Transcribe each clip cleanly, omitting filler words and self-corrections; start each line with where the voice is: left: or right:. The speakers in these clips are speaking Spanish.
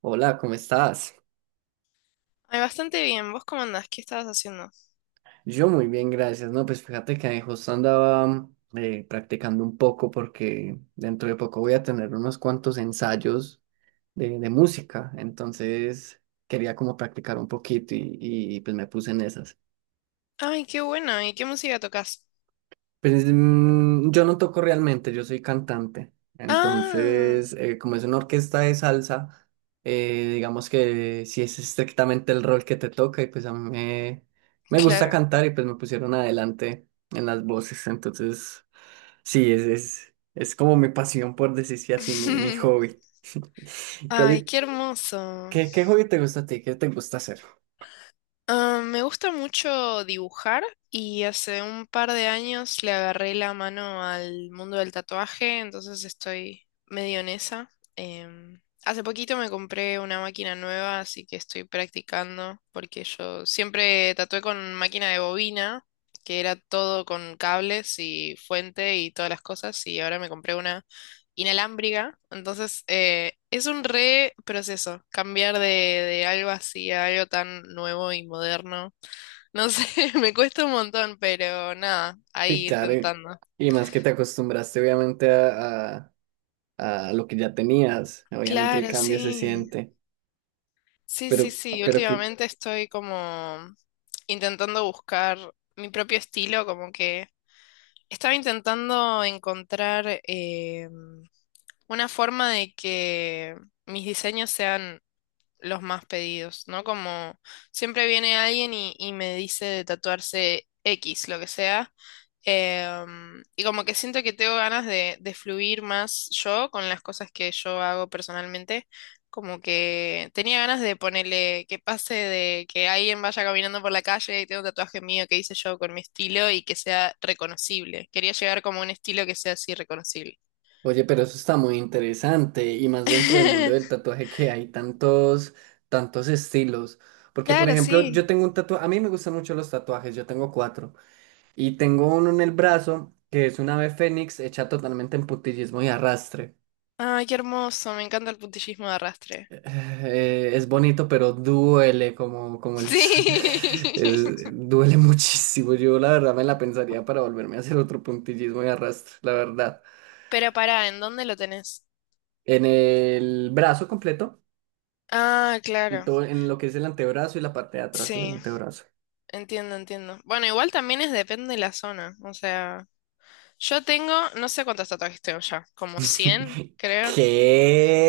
right: Hola, ¿cómo estás?
left: Ay, bastante bien. ¿Vos cómo andás? ¿Qué estabas haciendo?
right: Yo muy bien, gracias. No, pues fíjate que justo andaba practicando un poco porque dentro de poco voy a tener unos cuantos ensayos de música, entonces quería como practicar un poquito y pues me puse en esas.
left: Ay, qué bueno. ¿Y qué música tocas?
right: Pues yo no toco realmente, yo soy cantante.
left: Ah,
right: Entonces, como es una orquesta de salsa, digamos que si es estrictamente el rol que te toca, y pues a mí me gusta
left: claro.
right: cantar y pues me pusieron adelante en las voces. Entonces, sí, es como mi pasión, por decirse así, mi hobby. ¿Cuál
left: Ay,
right: es-
left: qué hermoso.
right: qué hobby te gusta a ti? ¿Qué te gusta hacer?
left: Ah, me gusta mucho dibujar y hace un par de años le agarré la mano al mundo del tatuaje, entonces estoy medio en esa. Hace poquito me compré una máquina nueva, así que estoy practicando porque yo siempre tatué con máquina de bobina, que era todo con cables y fuente y todas las cosas, y ahora me compré una inalámbrica, entonces es un re proceso cambiar de algo así a algo tan nuevo y moderno. No sé, me cuesta un montón, pero nada,
right: Sí,
left: ahí
right: claro,
left: intentando.
right: y más que te acostumbraste obviamente a lo que ya tenías. Obviamente el
left: Claro,
right: cambio se
left: sí.
right: siente,
left: Sí, sí,
right: pero,
left: sí.
right: pero que,
left: Últimamente estoy como intentando buscar mi propio estilo, como que estaba intentando encontrar una forma de que mis diseños sean los más pedidos, ¿no? Como siempre viene alguien y me dice de tatuarse X, lo que sea. Y como que siento que tengo ganas de fluir más yo con las cosas que yo hago personalmente. Como que tenía ganas de ponerle que pase de que alguien vaya caminando por la calle y tenga un tatuaje mío que hice yo con mi estilo y que sea reconocible. Quería llegar como a un estilo que sea así reconocible.
right: oye, pero eso está muy interesante y más dentro del mundo del tatuaje que hay tantos, tantos estilos. Porque, por
left: Claro,
right: ejemplo, yo
left: sí.
right: tengo un tatuaje, a mí me gustan mucho los tatuajes, yo tengo cuatro y tengo uno en el brazo que es una ave fénix hecha totalmente en puntillismo y arrastre.
left: Ay, qué hermoso. Me encanta el puntillismo de arrastre.
right: Es bonito, pero duele como
left: Sí.
right: duele muchísimo. Yo la verdad me la pensaría para volverme a hacer otro puntillismo y arrastre, la verdad.
left: Pero pará, ¿en dónde lo tenés?
right: En el brazo completo,
left: Ah,
right: en
left: claro.
right: todo, en lo que es el antebrazo y la parte de atrás del
left: Sí,
right: antebrazo.
left: entiendo, entiendo. Bueno, igual también es depende de la zona. O sea, yo tengo, no sé cuántos tatuajes tengo ya, como 100, creo.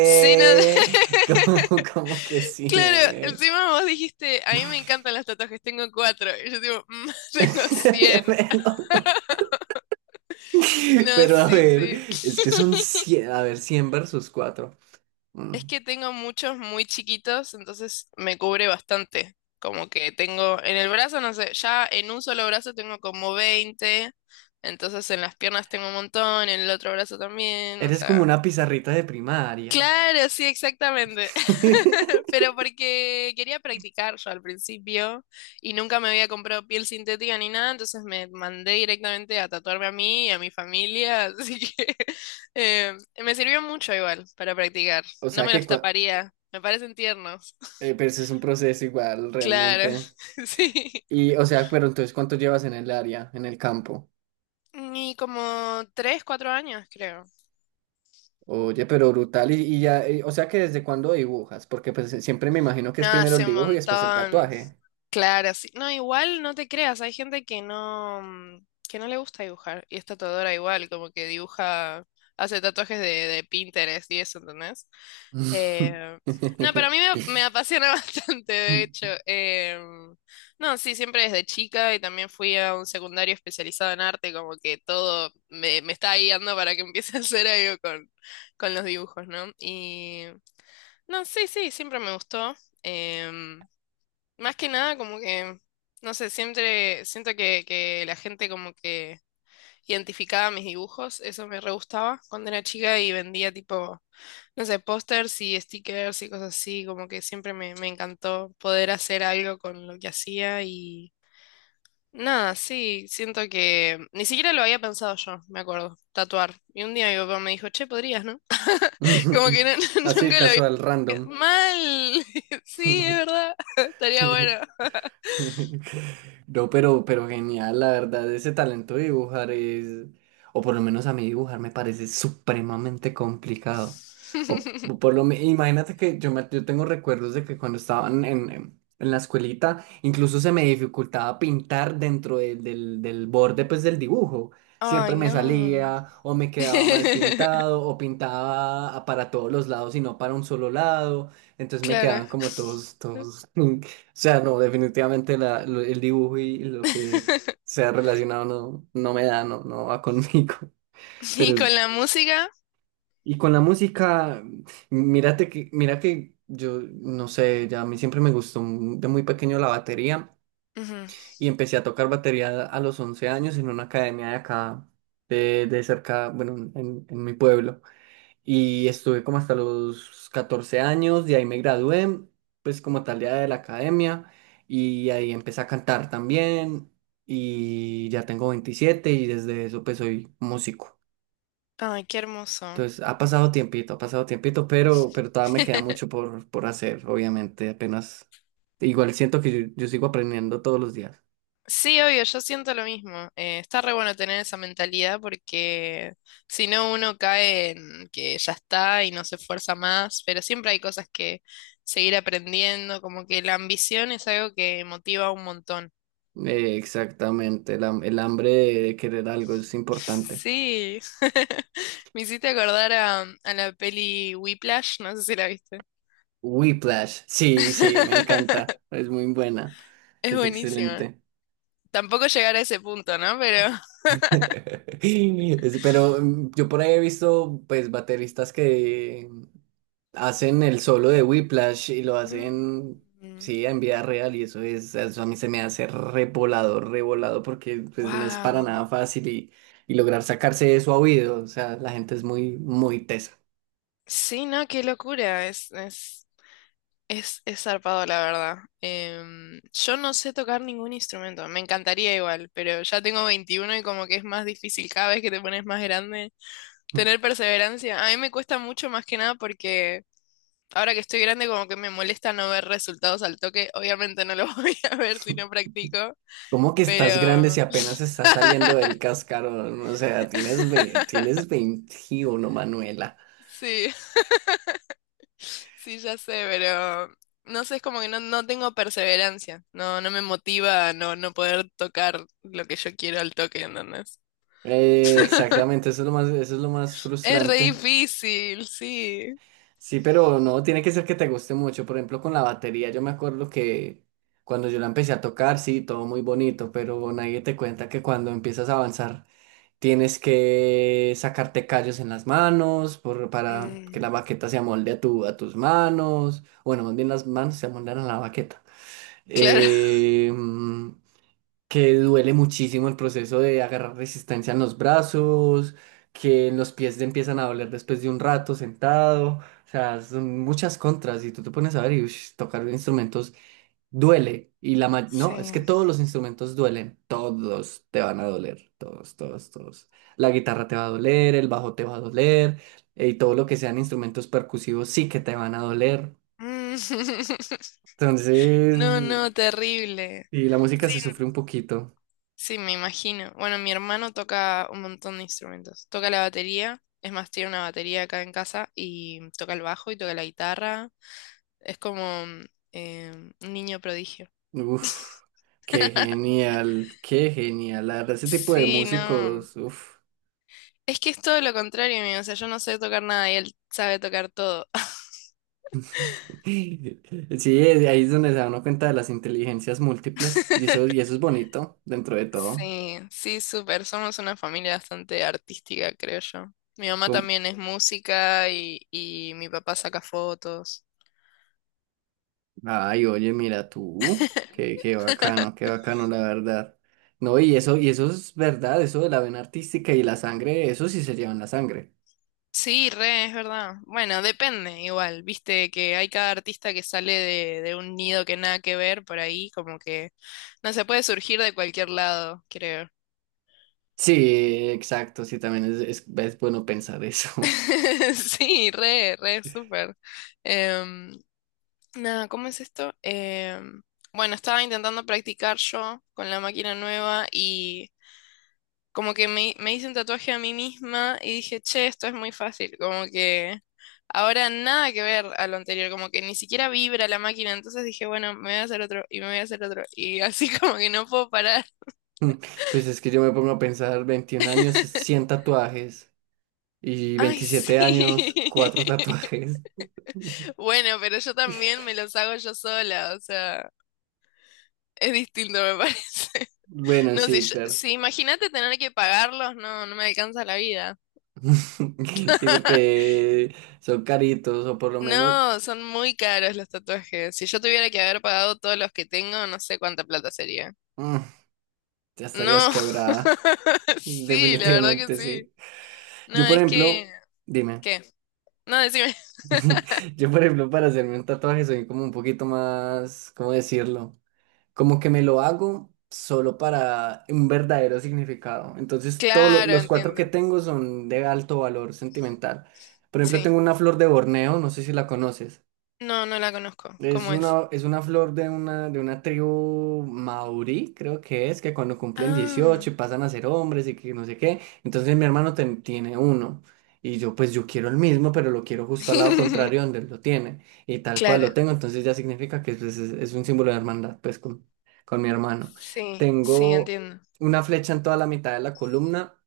left: Sí, no,
right: ¿Cómo que sí?
left: claro, encima vos dijiste, a mí me encantan los tatuajes, tengo cuatro. Y yo digo, "Mm, tengo 100".
right: Bueno,
left: No,
right: pero a
left: sí,
right: ver,
left: sí.
right: es que son 100 a ver, 100 versus cuatro. Mm.
left: Es que tengo muchos muy chiquitos, entonces me cubre bastante. Como que tengo en el brazo, no sé, ya en un solo brazo tengo como 20, entonces en las piernas tengo un montón, en el otro brazo también, o
right: Eres como
left: sea.
right: una pizarrita de primaria.
left: Claro, sí, exactamente. Pero porque quería practicar yo al principio y nunca me había comprado piel sintética ni nada, entonces me mandé directamente a tatuarme a mí y a mi familia, así que me sirvió mucho igual para practicar.
right: O
left: No
right: sea
left: me
right: que,
left: los
right: cua-
left: taparía, me parecen tiernos.
right: pero eso es un proceso igual
left: Claro,
right: realmente.
left: sí.
right: Y, o sea, pero entonces, ¿cuánto llevas en el área, en el campo?
left: Y como 3, 4 años, creo.
right: Oye, pero brutal. Y ya, o sea que ¿desde cuándo dibujas? Porque pues siempre me imagino que
left: No,
right: es primero el
left: hace un
right: dibujo y después el
left: montón.
right: tatuaje.
left: Claro, sí. No, igual no te creas, hay gente que no, que no le gusta dibujar y es tatuadora igual, como que dibuja, hace tatuajes de Pinterest y eso, ¿entendés? Eh, no, pero a mí me apasiona bastante, de hecho. No, sí, siempre desde chica y también fui a un secundario especializado en arte, como que todo me está guiando para que empiece a hacer algo con los dibujos, ¿no? Y no, sí, sí, siempre me gustó. em, Más que nada, como que, no sé, siempre siento que la gente como que identificaba mis dibujos, eso me re gustaba cuando era chica y vendía tipo, no sé, pósters y stickers y cosas así, como que siempre me encantó poder hacer algo con lo que hacía y nada, sí, siento que ni siquiera lo había pensado yo, me acuerdo, tatuar. Y un día mi papá me dijo, che, podrías, ¿no? Como que no-
right: Así,
left: nunca lo había...
right: casual, random.
left: Mal, sí, es verdad, estaría bueno.
right: No, pero genial, la verdad, ese talento de dibujar es, o por lo menos a mí dibujar me parece supremamente complicado. O, imagínate que yo tengo recuerdos de que cuando estaba en la escuelita, incluso se me dificultaba pintar dentro del borde pues del dibujo. Siempre
left: Ay,
right: me
left: no.
right: salía o me quedaba mal pintado o pintaba para todos los lados y no para un solo lado. Entonces me
left: Claro.
right: quedaban como todos, todos. sea, no, definitivamente el dibujo y lo que sea relacionado no, no me da, no, no va conmigo.
left: Y
right: Pero,
left: con la música.
right: y con la música, mira que yo, no sé, ya a mí siempre me gustó de muy pequeño la batería
left: Ujú.
right: y empecé a tocar batería a los 11 años en una academia de acá, de cerca, bueno, en mi pueblo. Y estuve como hasta los 14 años, de ahí me gradué, pues como tal ya de la academia, y ahí empecé a cantar también, y ya tengo 27 y desde eso pues soy músico.
left: Ay, qué hermoso.
right: Entonces ha pasado tiempito, pero todavía me queda mucho por hacer, obviamente, apenas. Igual siento que yo sigo aprendiendo todos los días.
left: Sí, obvio, yo siento lo mismo. Está re bueno tener esa mentalidad porque si no uno cae en que ya está y no se esfuerza más, pero siempre hay cosas que seguir aprendiendo, como que la ambición es algo que motiva un montón.
right: Exactamente, el hambre de querer algo es importante.
left: Sí, me hiciste acordar a la peli Whiplash, no sé si la viste.
right: Whiplash, sí, sí, me encanta, es muy buena,
left: Es
right: es
left: buenísima.
right: excelente.
left: Tampoco llegar a ese punto, ¿no? Pero...
right: Pero yo por ahí he visto pues bateristas que hacen el solo de Whiplash y lo hacen
left: Mm,
right: sí en vida real y eso es eso a mí se me hace revolado, revolado porque pues no es para
left: wow.
right: nada fácil y lograr sacarse eso a oído, o sea, la gente es muy muy tesa.
left: Sí, no, qué locura. Es zarpado, la verdad. Yo no sé tocar ningún instrumento. Me encantaría igual, pero ya tengo 21 y como que es más difícil cada vez que te pones más grande. Tener perseverancia. A mí me cuesta mucho más que nada porque... Ahora que estoy grande, como que me molesta no ver resultados al toque. Obviamente no los voy a ver si no practico,
right: ¿Cómo que estás grande si
left: pero
right: apenas estás saliendo del cascarón? O sea, tienes 21 Manuela.
left: sí, sí, ya sé, pero no sé, es como que no, no tengo perseverancia. No, no me motiva a no, no poder tocar lo que yo quiero al toque, ¿entendés?
right: Exactamente, eso es lo más, eso es lo más
left: Es re
right: frustrante.
left: difícil, sí.
right: Sí, pero no, tiene que ser que te guste mucho. Por ejemplo, con la batería, yo me acuerdo que cuando yo la empecé a tocar, sí, todo muy bonito, pero nadie te cuenta que cuando empiezas a avanzar, tienes que sacarte callos en las manos para que la
left: Mm,
right: baqueta se amolde a tus manos. Bueno, más bien las manos se amoldan a la baqueta.
left: claro.
right: eh, mm, que duele muchísimo el proceso de agarrar resistencia en los brazos, que en los pies te empiezan a doler después de un rato sentado, o sea, son muchas contras y tú te pones a ver y ush, tocar instrumentos duele y
left: Sí.
right: no, es que todos los instrumentos duelen, todos te van a doler, todos, todos, todos. La guitarra te va a doler, el bajo te va a doler y todo lo que sean instrumentos percusivos sí que te van a doler.
left: Mm,
right: Entonces,
left: no, no, terrible.
right: y la música
left: Sí,
right: se sufre un poquito.
left: sí, me imagino. Bueno, mi hermano toca un montón de instrumentos. Toca la batería, es más, tiene una batería acá en casa y toca el bajo y toca la guitarra. Es como eh, un niño prodigio.
right: Uf, qué genial, qué genial. La verdad, ese tipo de
left: Sí, no.
right: músicos, uf.
left: Es que es todo lo contrario mío, o sea, yo no sé tocar nada y él sabe tocar todo.
right: Sí, ahí es donde se da uno cuenta de las inteligencias múltiples. Y eso es bonito dentro de todo.
left: Sí, sí, súper. Somos una familia bastante artística, creo yo. Mi mamá
right: Como-
left: también es música y mi papá saca fotos.
right: Ay, oye, mira tú. Qué bacano, qué bacano, la verdad. No, y eso es verdad, eso de la vena artística y la sangre, eso sí se lleva en la sangre.
left: Sí, re, es verdad. Bueno, depende igual, viste que hay cada artista que sale de un nido que nada que ver por ahí, como que no se puede surgir de cualquier lado, creo.
right: Sí, exacto, sí, también es, es bueno pensar eso.
left: Sí, re, re, súper. Em, Nada, ¿cómo es esto? Bueno, estaba intentando practicar yo con la máquina nueva y como que me hice un tatuaje a mí misma y dije, che, esto es muy fácil. Como que ahora nada que ver a lo anterior, como que ni siquiera vibra la máquina. Entonces dije, bueno, me voy a hacer otro y me voy a hacer otro. Y así como que no puedo parar.
right: Mm, pues es que yo me pongo a pensar, 21 años, 100 tatuajes y
left: Ay,
right: 27
left: sí.
right: años, 4 tatuajes.
left: Bueno, pero yo también me los hago yo sola, o sea, es distinto, me parece.
right: Bueno,
left: No, si,
right: sí,
left: yo-
right: claro.
left: si imagínate tener que pagarlos, no, no me alcanza la vida.
right: Sí, porque son caritos o por lo menos
left: No, son muy caros los tatuajes. Si yo tuviera que haber pagado todos los que tengo, no sé cuánta plata sería.
right: mm, ya estarías
left: No,
right: quebrada.
left: sí, la verdad que
right: Definitivamente
left: sí.
right: sí.
left: No,
right: Yo, por
left: es que...
right: ejemplo, dime.
left: ¿Qué? No, decime.
right: Yo, por ejemplo, para hacerme un tatuaje soy como un poquito más, ¿cómo decirlo? Como que me lo hago solo para un verdadero significado. Entonces, todos
left: Claro,
right: los cuatro
left: entiendo.
right: que tengo son de alto valor sentimental. Por ejemplo,
left: Sí.
right: tengo una flor de Borneo, no sé si la conoces.
left: No, no la conozco. ¿Cómo es?
right: Es una flor de una tribu maurí, creo que es, que cuando cumplen
left: Ah,
right: 18 y pasan a ser hombres y que no sé qué. Entonces mi hermano tiene uno. Y yo, pues yo quiero el mismo, pero lo quiero justo al lado contrario donde él lo tiene. Y tal cual lo
left: claro.
right: tengo, entonces ya significa que pues, es un símbolo de hermandad, pues con mi hermano.
left: Sí, sí,
right: Tengo
left: entiendo.
right: una flecha en toda la mitad de la columna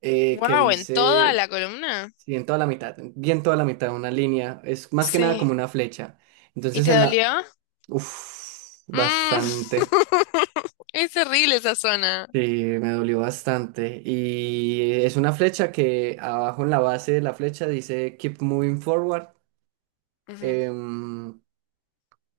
right: que
left: Wow, ¿en toda la
right: dice,
left: columna?
right: sí, en toda la mitad, bien toda la mitad, una línea. Es más que nada
left: Sí.
right: como una flecha.
left: ¿Y
right: Entonces
left: te
right: en la,
left: dolió?
right: Uf, bastante.
left: Mm. Es terrible esa zona.
right: Sí, me dolió bastante. Y es una flecha que abajo en la base de la flecha dice Keep Moving Forward.
left: Ujú.
right: Em,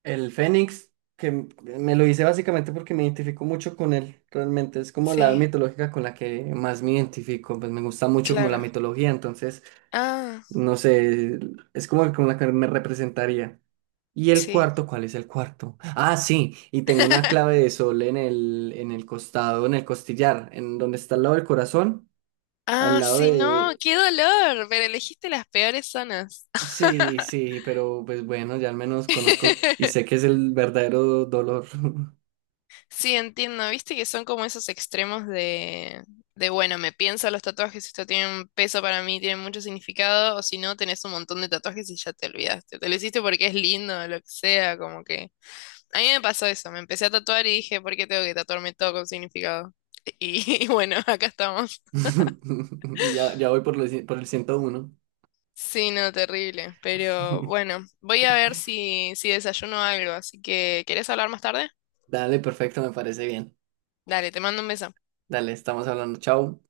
right: el Fénix, que me lo hice básicamente porque me identifico mucho con él. Realmente es como la
left: Sí,
right: mitológica con la que más me identifico. Pues me gusta mucho como la
left: claro.
right: mitología. Entonces,
left: Ah,
right: no sé, es como con la que me representaría. ¿Y el
left: sí.
right: cuarto? ¿Cuál es el cuarto? Ah, sí, y tengo una clave de sol en el costado, en el costillar, en donde está al lado del corazón, al
left: Ah,
right: lado
left: sí, no,
right: de...
left: qué dolor, pero elegiste las peores zonas.
right: Sí, sí, pero pues bueno, ya al menos conozco y sé que es el verdadero dolor.
left: Sí, entiendo, viste que son como esos extremos de bueno, me pienso los tatuajes, esto tiene un peso para mí, tiene mucho significado, o si no, tenés un montón de tatuajes y ya te olvidaste. Te lo hiciste porque es lindo, lo que sea, como que... A mí me pasó eso, me empecé a tatuar y dije, ¿por qué tengo que tatuarme todo con significado? Y bueno, acá estamos.
right: Ya, ya voy por el 101.
left: Sí, no, terrible. Pero bueno, voy a ver si desayuno algo. Así que, ¿querés hablar más tarde?
right: Dale, perfecto, me parece bien.
left: Dale, te mando un beso.
right: Dale, estamos hablando. Chao.